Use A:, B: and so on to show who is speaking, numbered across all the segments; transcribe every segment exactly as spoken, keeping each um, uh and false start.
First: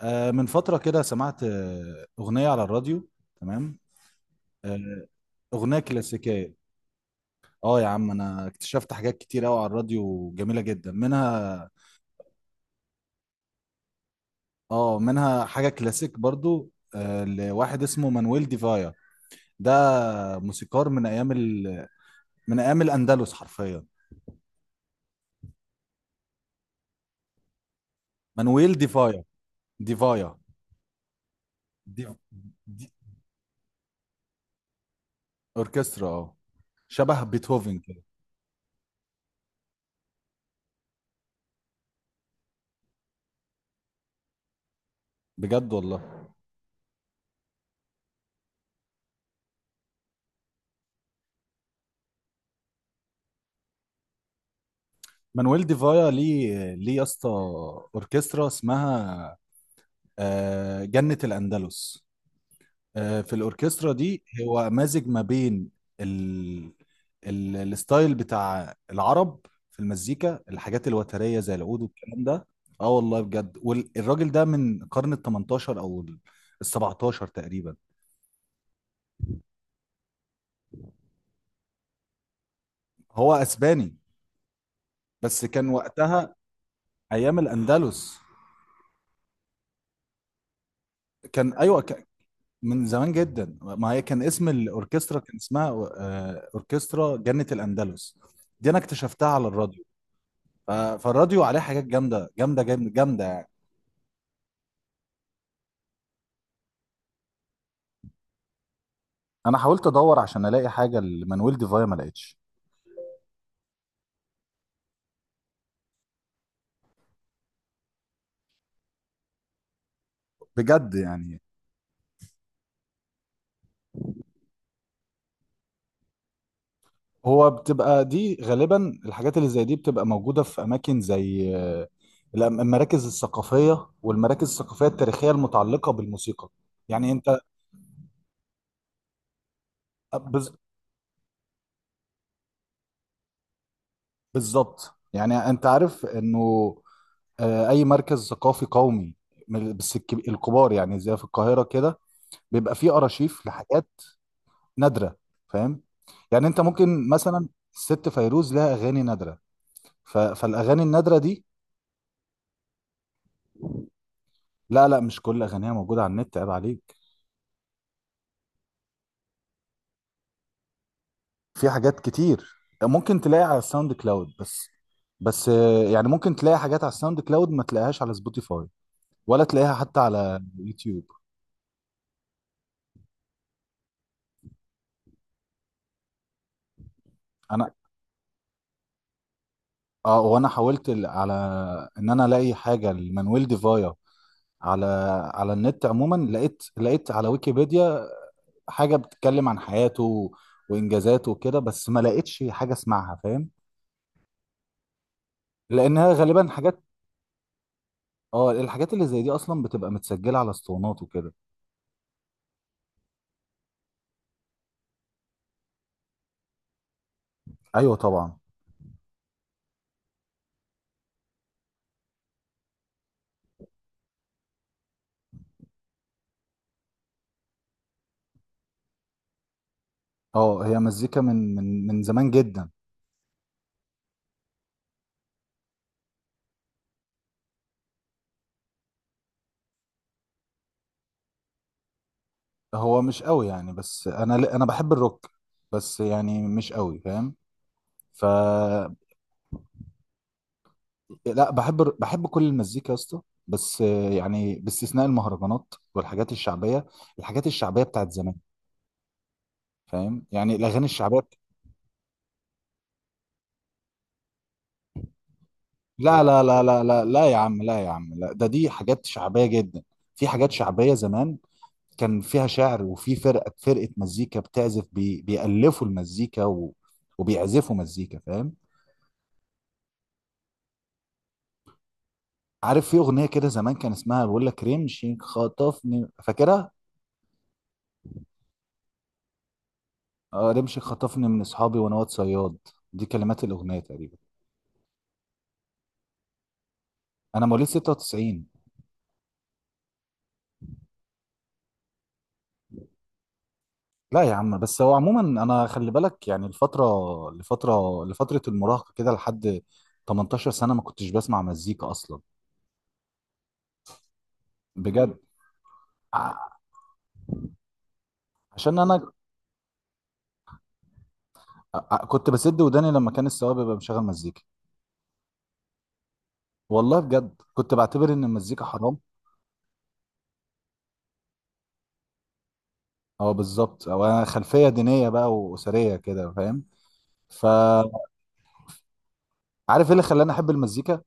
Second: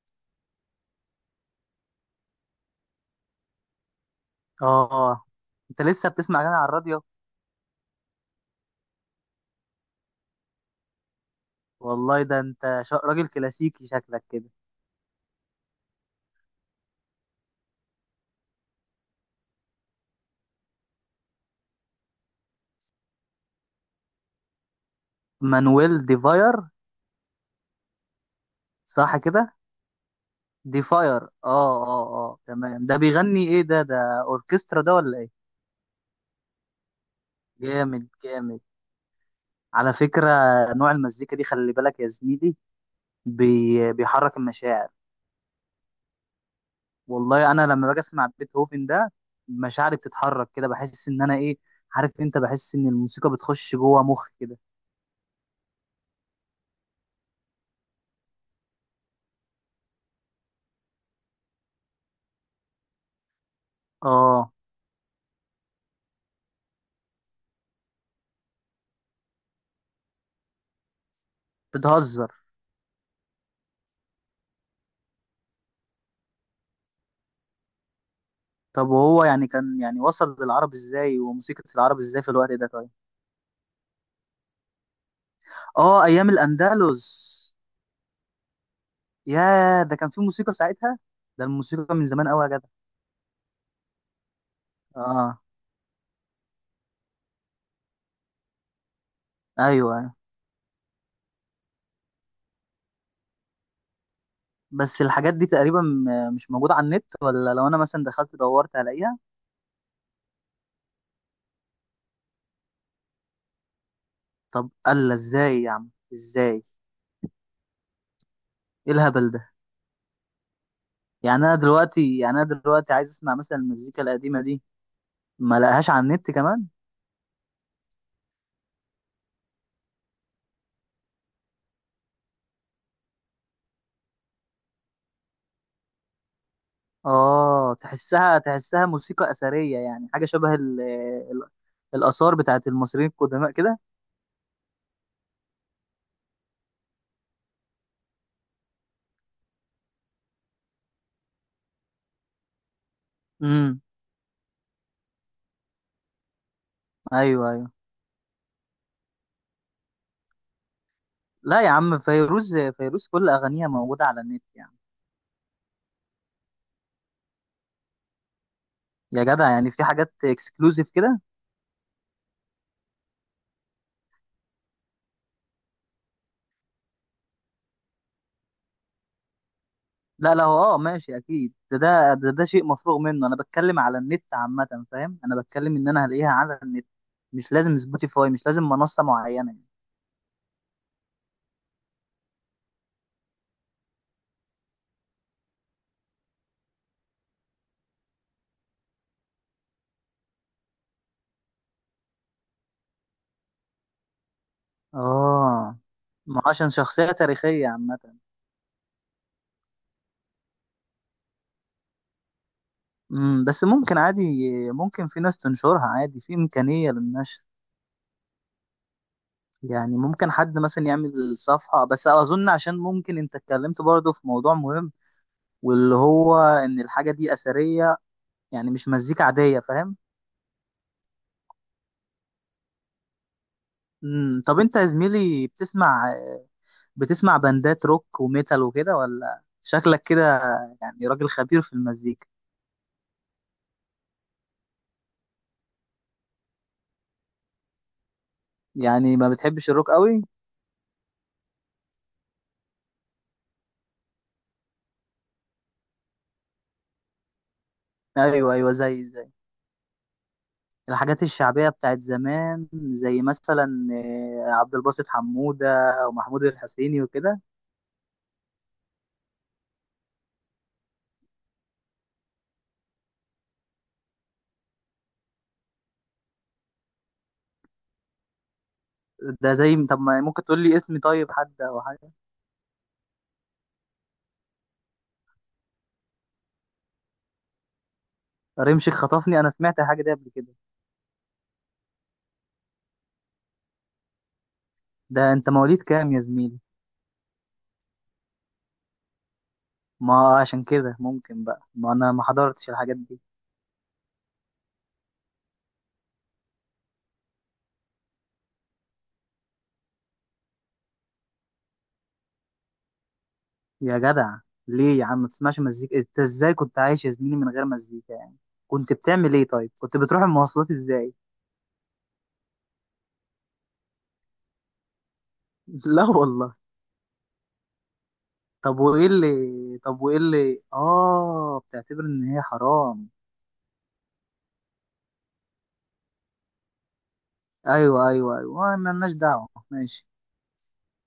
A: آه، من فترة كده سمعت آه، أغنية على الراديو. تمام. آه،
B: اه،
A: أغنية
B: انت لسه بتسمع
A: كلاسيكية.
B: اغاني على الراديو؟
A: اه يا عم، أنا اكتشفت حاجات كتير أوي على الراديو جميلة جدا منها.
B: والله ده انت شا- راجل كلاسيكي شكلك كده.
A: اه، منها حاجة كلاسيك برضو آه، لواحد اسمه مانويل ديفايا. ده موسيقار من أيام ال... من أيام الأندلس حرفيا.
B: مانويل ديفاير،
A: مانويل
B: صح
A: ديفايا.
B: كده؟
A: ديفايا.
B: ديفاير، اه
A: دي...
B: اه. اه تمام،
A: دي...
B: ده بيغني ايه؟ ده ده اوركسترا ده ولا ايه؟
A: أوركسترا، اه. شبه بيتهوفن كده.
B: جامد جامد، على فكرة. نوع المزيكا دي خلي بالك يا زميلي، بي بيحرك المشاعر.
A: بجد والله.
B: والله انا لما باجي اسمع بيتهوفن ده، مشاعري بتتحرك كده، بحس ان انا ايه، عارف انت، بحس ان الموسيقى بتخش جوه مخي كده.
A: مانويل ديفايا، ليه ليه يا اسطى، اوركسترا اسمها آه، جنة الأندلس. آه، في الاوركسترا دي
B: اه،
A: هو مازج ما بين ال... ال... الستايل بتاع العرب في المزيكا، الحاجات الوترية زي العود والكلام
B: بتهزر.
A: ده. اه والله بجد، والراجل ده من قرن ال تمنتاشر او ال ال سبعتاشر تقريبا.
B: طب وهو يعني كان يعني وصل للعرب ازاي؟ وموسيقى العرب ازاي في الوقت ده طيب؟
A: هو اسباني بس كان
B: اه، ايام
A: وقتها
B: الاندلس.
A: ايام الاندلس.
B: يا ده كان في موسيقى ساعتها؟ ده
A: كان، ايوه،
B: الموسيقى من
A: ك-
B: زمان قوي يا جدع.
A: من زمان جدا. ما هي كان اسم الاوركسترا كان
B: اه،
A: اسمها آه، اوركسترا جنة الاندلس. دي انا اكتشفتها على الراديو.
B: ايوه، أيوة.
A: ف- فالراديو عليه حاجات جامده جامده جامده جامده يعني.
B: بس الحاجات دي تقريبا م- مش موجوده على النت، ولا لو انا مثلا دخلت دورت هلاقيها؟
A: انا حاولت ادور عشان الاقي حاجه لمانويل ديفايا، ما لقيتش.
B: طب الا ازاي يا عم، ازاي؟ ايه الهبل ده؟
A: بجد
B: يعني
A: يعني.
B: انا دلوقتي يعني انا دلوقتي عايز اسمع مثلا المزيكا القديمه دي، ما لقاهاش على النت كمان.
A: هو بتبقى دي غالبا، الحاجات اللي زي دي بتبقى موجوده في اماكن زي آه، الأم- المراكز الثقافيه، والمراكز الثقافيه التاريخيه المتعلقه بالموسيقى. يعني انت...
B: اه، تحسها تحسها موسيقى اثريه، يعني
A: آه،
B: حاجه شبه
A: بز-
B: ال ال الاثار بتاعت المصريين القدماء كده.
A: بالظبط. يعني انت عارف انه آه، اي مركز ثقافي قومي، من- بس الكب- الكبار، يعني زي في القاهره كده، بيبقى فيه ارشيف
B: امم.
A: لحاجات نادره. فاهم؟ يعني انت ممكن مثلا...
B: ايوه ايوه.
A: الست فيروز لها اغاني نادره. ف... فالاغاني النادره دي...
B: لا يا عم، فيروز، فيروز كل اغانيها موجوده على النت يعني.
A: لا لا، مش كل اغانيها موجوده على النت، عيب عليك.
B: يا جدع، يعني في حاجات اكسكلوزيف كده.
A: في حاجات كتير. ممكن تلاقي على الساوند كلاود بس. بس آه، يعني ممكن تلاقي حاجات على الساوند كلاود ما تلاقيهاش على سبوتيفاي، ولا تلاقيها حتى
B: لا
A: على
B: لا، هو اه
A: يوتيوب.
B: ماشي اكيد، ده ده ده, ده شيء مفروغ منه. انا بتكلم على النت عامه، فاهم؟ انا بتكلم ان انا هلاقيها على النت، مش
A: انا...
B: لازم سبوتيفاي، مش لازم منصه معينه يعني.
A: اه، وانا حاولت ال- على ان انا الاقي حاجه لمانويل ديفايا على... على النت عموما. لقيت لقيت على ويكيبيديا حاجة بتتكلم عن حياته وإنجازاته وكده، بس ما لقيتش حاجة اسمعها. فاهم؟
B: اه،
A: لأنها
B: ما
A: غالبا
B: هو عشان
A: حاجات...
B: شخصيه تاريخيه عامه.
A: اه، الحاجات اللي زي دي أصلا بتبقى متسجلة على اسطوانات وكده.
B: مم، بس ممكن عادي، ممكن في ناس تنشرها عادي، في إمكانية للنشر.
A: أيوة طبعا.
B: يعني ممكن حد مثلا يعمل صفحة، بس أظن عشان ممكن أنت اتكلمت برضه في موضوع مهم، واللي هو إن الحاجة دي أثرية، يعني مش مزيكا عادية، فاهم؟
A: اه، هي مزيكا من من من زمان جدا.
B: مم، طب أنت يا زميلي بتسمع بتسمع باندات روك وميتال وكده، ولا شكلك كده يعني راجل خبير في المزيكا.
A: هو مش قوي يعني، بس أنا ل- أنا بحب الروك، بس يعني مش قوي. فاهم؟ ف...
B: يعني ما بتحبش الروك قوي؟
A: لا، بحب الر- بحب كل المزيكا يا اسطى، بس يعني باستثناء المهرجانات والحاجات الشعبية، الحاجات الشعبية بتاعت زمان.
B: أيوه أيوه، زي
A: فاهم؟ يعني الاغاني الشعبيه.
B: الحاجات الشعبية بتاعت زمان. زي مثلا آه، عبد الباسط حمودة
A: لا لا
B: ومحمود
A: لا لا
B: الحسيني
A: لا لا لا يا
B: وكده.
A: عم، لا يا عم، لا، ده دي حاجات شعبيه جدا. في حاجات شعبيه زمان كان فيها شعر، وفي فرقه، فرقه مزيكا بتعزف، بي بيألفوا المزيكا و... وبيعزفوا مزيكا. فاهم؟
B: ده زي، طب ما ممكن تقول لي اسمي طيب، حد أو حاجة؟
A: عارف في اغنيه كده زمان كان اسمها بيقول لك رمشي خطفني، فاكرها؟
B: رمش خطفني، أنا سمعت الحاجة دي قبل
A: آه،
B: كده.
A: رمشي خطفني من اصحابي وانا واد صياد. دي كلمات الاغنيه تقريبا.
B: ده أنت مواليد كام يا زميلي؟
A: انا مواليد ستة وتسعين.
B: ما عشان كده ممكن بقى، ما أنا ما حضرتش الحاجات دي.
A: لا يا عم، بس هو عموما انا خلي بالك، يعني الفتره لفتره لفتره المراهقه كده لحد تمنتاشر سنة سنه، ما كنتش بسمع مزيكا اصلا.
B: يا جدع، ليه يا
A: بجد.
B: عم ما تسمعش مزيكا؟ أنت
A: ع-
B: إزاي كنت عايش يا زميلي من غير مزيكا يعني؟
A: عشان
B: كنت
A: انا...
B: بتعمل إيه طيب؟ كنت بتروح المواصلات إزاي؟
A: ع- كنت بسد وداني لما كان السواق بيبقى مشغل مزيكا.
B: لا والله.
A: والله بجد، كنت بعتبر ان المزيكا
B: طب
A: حرام.
B: وايه اللي طب وايه اللي اه بتعتبر ان هي حرام؟
A: اه بالظبط، او انا خلفيه دينيه بقى واسريه كده. فاهم؟ فعارف
B: ايوه ايوه ايوه، ما لناش دعوه،
A: ايه اللي
B: ماشي.
A: خلاني احب المزيكا؟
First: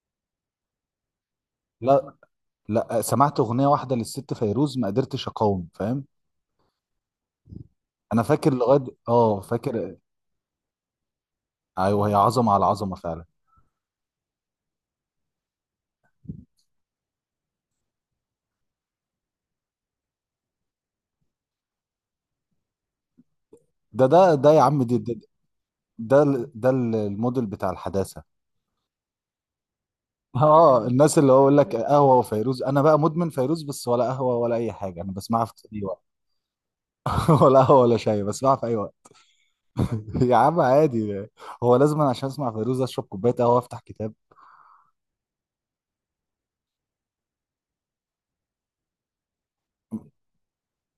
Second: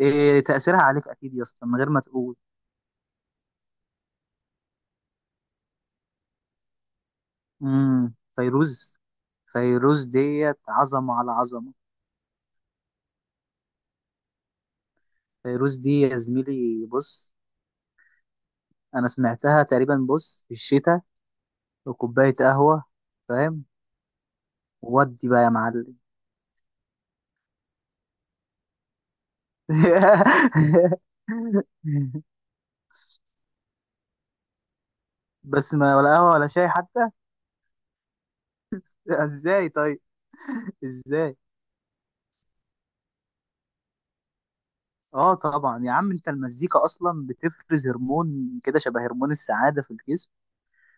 B: إيه تأثيرها عليك اكيد يا اسطى من غير ما
A: لا.
B: تقول.
A: لا، سمعت اغنيه واحده للست فيروز ما قدرتش اقاوم. فاهم؟
B: امم،
A: انا فاكر لغايه
B: فيروز.
A: اه فاكر...
B: فيروز ديت عظمه على عظمه.
A: ايوه، هي عظمه على عظمه فعلا.
B: فيروز دي يا زميلي، بص، انا سمعتها تقريبا، بص، في الشتاء وكوبايه قهوه، فاهم؟
A: ده ده ده يا عم، دي ده،
B: ودي بقى يا معلم.
A: ده, ال- ده ال- الموديل بتاع الحداثة. اه، الناس اللي هو يقول لك قهوة وفيروز، انا بقى مدمن فيروز بس، ولا قهوة ولا اي حاجة، انا بسمعها في
B: بس
A: اي
B: ما
A: وقت.
B: ولا قهوه ولا شاي حتى.
A: ولا قهوة ولا شاي، بسمعها في اي وقت.
B: ازاي طيب؟
A: يا عم عادي.
B: ازاي؟
A: هو لازم أنا عشان اسمع فيروز اشرب كوباية قهوة وافتح كتاب؟
B: اه، طبعا يا عم، انت المزيكا اصلا بتفرز هرمون كده شبه هرمون السعاده في الجسم،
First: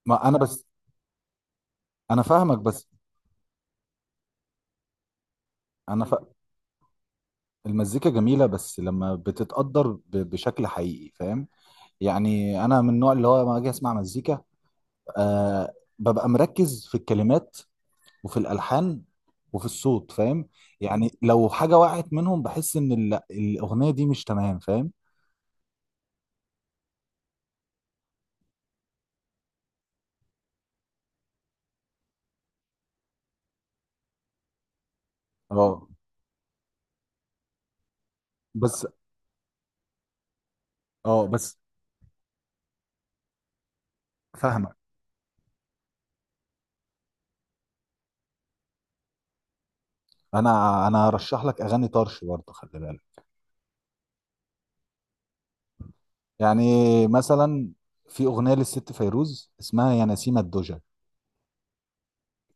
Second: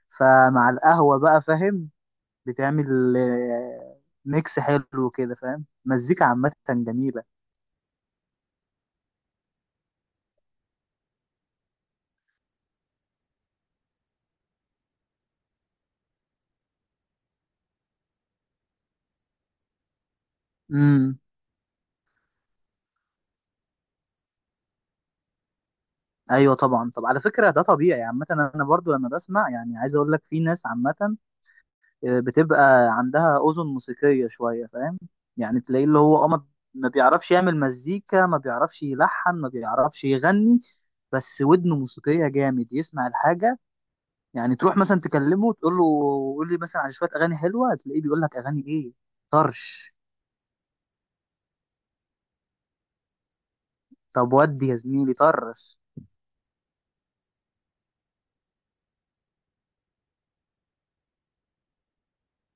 A: ما انا بس...
B: فمع القهوه بقى، فاهم؟
A: انا فاهمك بس...
B: بتعمل آه، ميكس حلو كده، فاهم؟
A: انا ف...
B: مزيكا عامه جميله.
A: المزيكا جميلة بس لما بتتقدر ب... بشكل حقيقي. فاهم؟ يعني انا من النوع اللي هو لما اجي اسمع مزيكا آه ببقى مركز في الكلمات، وفي الالحان، وفي الصوت. فاهم؟ يعني
B: امم،
A: لو حاجه وقعت منهم بحس ان ال- الاغنيه دي مش تمام. فاهم؟
B: ايوه طبعا. طب على فكره، ده طبيعي عامه، انا برضو لما بسمع، يعني عايز اقول لك، في ناس عامه آه، بتبقى عندها اذن موسيقيه شويه، فاهم؟ يعني
A: اه
B: تلاقيه اللي هو اه ما ما بيعرفش يعمل مزيكا، ما بيعرفش
A: بس...
B: يلحن، ما بيعرفش يغني.
A: اه
B: بس
A: بس...
B: ودنه موسيقية جامد، يسمع الحاجة. يعني
A: فاهمك.
B: تروح مثلا تكلمه تقول له، قول لي مثلا على شويه اغاني حلوه، تلاقيه بيقول لك اغاني ايه؟ طرش.
A: انا انا هرشح لك اغاني طرش برضه، خلي بالك.
B: طب ودي يا زميلي طرش؟
A: يعني مثلا في اغنيه للست فيروز اسمها يا نسيمه الدجى،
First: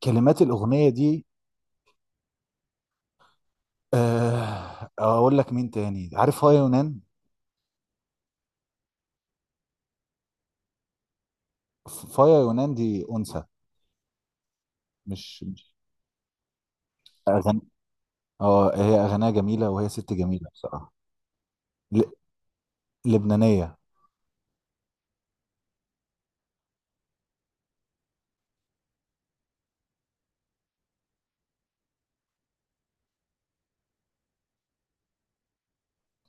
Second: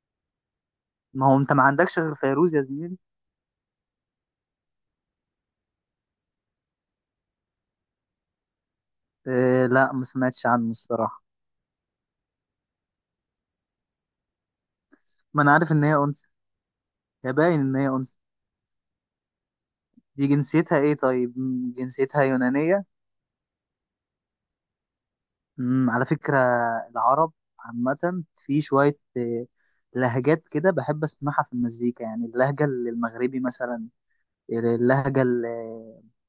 A: كلمات الاغنيه دي...
B: ما هو انت ما عندكش غير فيروز يا زميلي.
A: آه، اقول لك مين تاني؟ عارف فايا يونان؟
B: إيه؟ لا، ما سمعتش عنه الصراحه.
A: فايا يونان دي انثى. مش
B: ما انا عارف
A: مش
B: ان هي انثى، هي
A: اغاني...
B: باين ان هي انثى.
A: اه، هي اغانيها جميله، وهي ست
B: دي
A: جميله
B: جنسيتها
A: بصراحه.
B: ايه طيب؟ مم،
A: ل-
B: جنسيتها يونانيه؟
A: لبنانيه.
B: مم، على فكره، العرب عامه، في شويه إيه، لهجات كده بحب اسمعها في المزيكا، يعني اللهجه المغربي مثلا، اللهجه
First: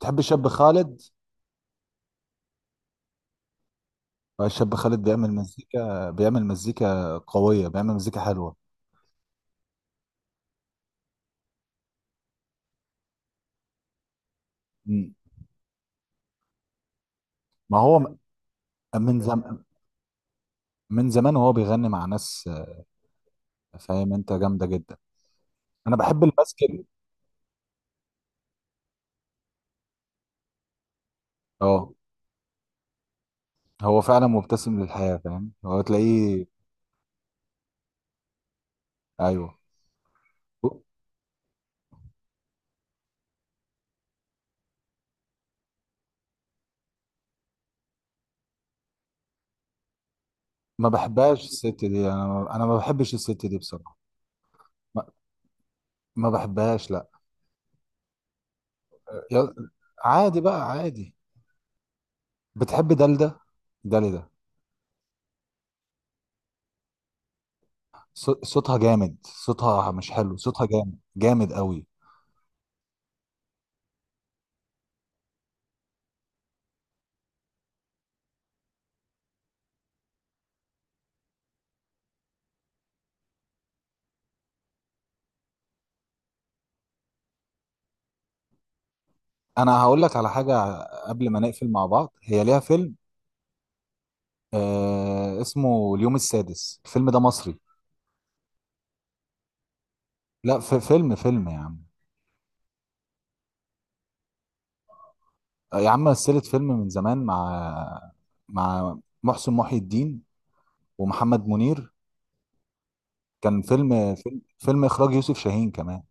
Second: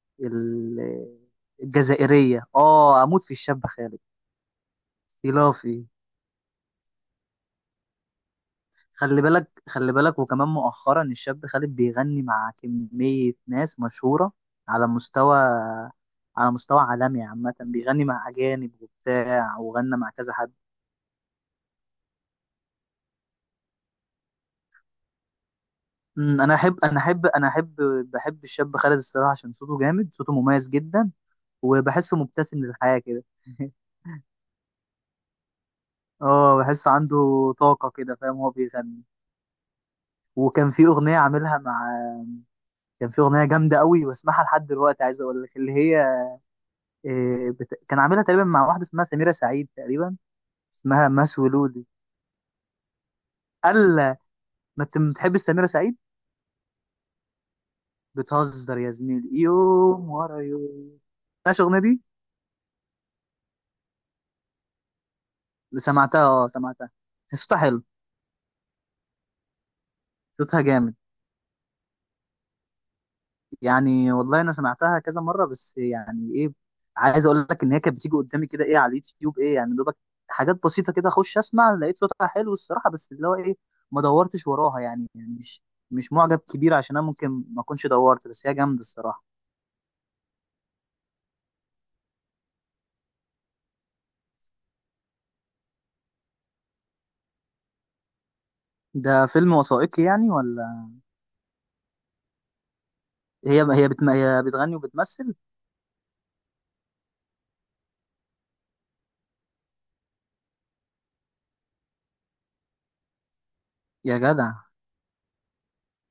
A: تحب الشاب خالد؟
B: الجزائرية. اه، اموت في الشاب خالد.
A: آه، الشاب خالد بيعمل
B: اختلافي.
A: مزيكا، بيعمل مزيكا قوية، بيعمل مزيكا حلوة.
B: خلي بالك، خلي بالك، وكمان مؤخرا الشاب خالد بيغني مع كمية ناس مشهورة على
A: مم.
B: مستوى، على مستوى عالمي عامة،
A: ما هو
B: بيغني
A: م-
B: مع أجانب
A: من
B: وبتاع
A: زم...
B: وغنى مع كذا حد.
A: من زمان وهو بيغني مع ناس آه، فاهم؟ انت جامدة جدا. انا بحب
B: أمم، أنا أحب
A: الماسكل.
B: أنا أحب أنا أحب بحب الشاب خالد الصراحة، عشان صوته جامد، صوته مميز جدا،
A: اه،
B: وبحسه مبتسم للحياة كده.
A: هو فعلا مبتسم للحياة. فاهم؟ هو تلاقيه...
B: اه، بحسه عنده طاقة كده، فاهم؟ هو بيغني.
A: ايوه.
B: وكان في أغنية عاملها مع كان في اغنيه جامده قوي بسمعها لحد دلوقتي، عايز اقول لك اللي هي إيه بت... كان عاملها تقريبا مع واحده اسمها سميره سعيد تقريبا،
A: ما
B: اسمها ماس
A: بحبهاش الست دي،
B: ولودي.
A: انا ما... انا ما بحبش الست دي
B: قال
A: بصراحة.
B: لها، ما انت
A: ما,
B: بتحب سميره سعيد.
A: ما بحبهاش، لا.
B: بتهزر يا زميلي،
A: يا...
B: يوم ورا
A: عادي بقى،
B: يوم.
A: عادي.
B: ماشي. الاغنيه دي
A: بتحب دلدة؟ دلدة.
B: اللي سمعتها، اه سمعتها، صوتها حلو،
A: صو- صوتها جامد، صوتها مش حلو،
B: صوتها
A: صوتها
B: جامد.
A: جامد جامد قوي.
B: يعني والله انا سمعتها كذا مره، بس يعني ايه، عايز اقول لك ان هي كانت بتيجي قدامي كده ايه، على اليوتيوب، ايه يعني دوبك، حاجات بسيطه كده، اخش اسمع لقيت صوتها حلو الصراحه، بس اللي هو ايه، ما دورتش وراها يعني، يعني مش مش معجب كبير، عشان انا ممكن ما اكونش دورت، بس هي جامده الصراحه.
A: انا هقول لك على حاجه قبل ما نقفل مع بعض. هي ليها فيلم آه اسمه اليوم السادس. الفيلم ده مصري.
B: ده فيلم وثائقي يعني
A: لا، في
B: ولا؟
A: فيلم فيلم يا عم.
B: هي هي بتم... هي بتغني وبتمثل؟
A: يا عم، مثلت فيلم من زمان مع... مع محسن محي الدين ومحمد منير. كان فيلم
B: يا
A: فيلم,
B: جدع،
A: فيلم اخراج يوسف شاهين كمان.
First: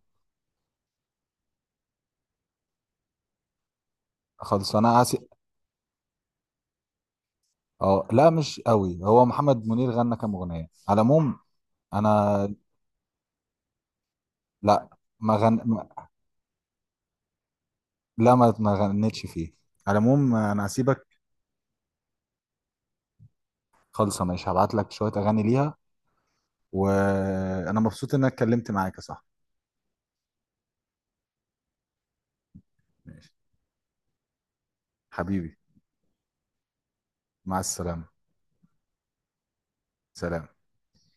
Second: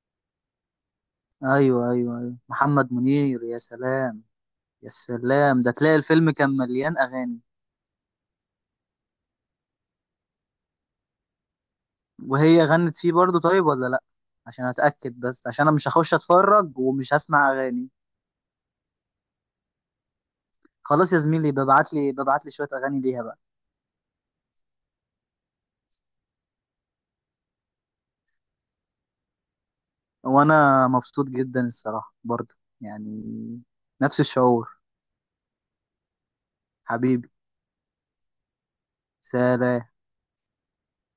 B: ايوه ايوه ايوه، محمد منير، يا سلام.
A: خالص
B: يا
A: انا اسف.
B: سلام، ده تلاقي الفيلم كان مليان اغاني.
A: اه لا، مش قوي، هو محمد منير غنى كام اغنيه على العموم. انا...
B: وهي غنت فيه برضو طيب، ولا لا؟ عشان
A: لا،
B: اتاكد
A: ما
B: بس،
A: غن
B: عشان انا مش
A: ما-
B: هخش اتفرج ومش هسمع اغاني.
A: لا ما ما غنتش فيه. على العموم انا هسيبك.
B: خلاص يا زميلي، ببعت لي ببعت لي شويه اغاني ليها بقى.
A: خالص ماشي، هبعت لك شويه اغاني ليها. وانا مبسوط ان انا اتكلمت معاك يا صاحبي.
B: وانا مبسوط جدا الصراحه برضو، يعني
A: ماشي.
B: نفس الشعور.
A: حبيبي.
B: حبيبي.
A: مع السلامة.
B: سلام.
A: سلام.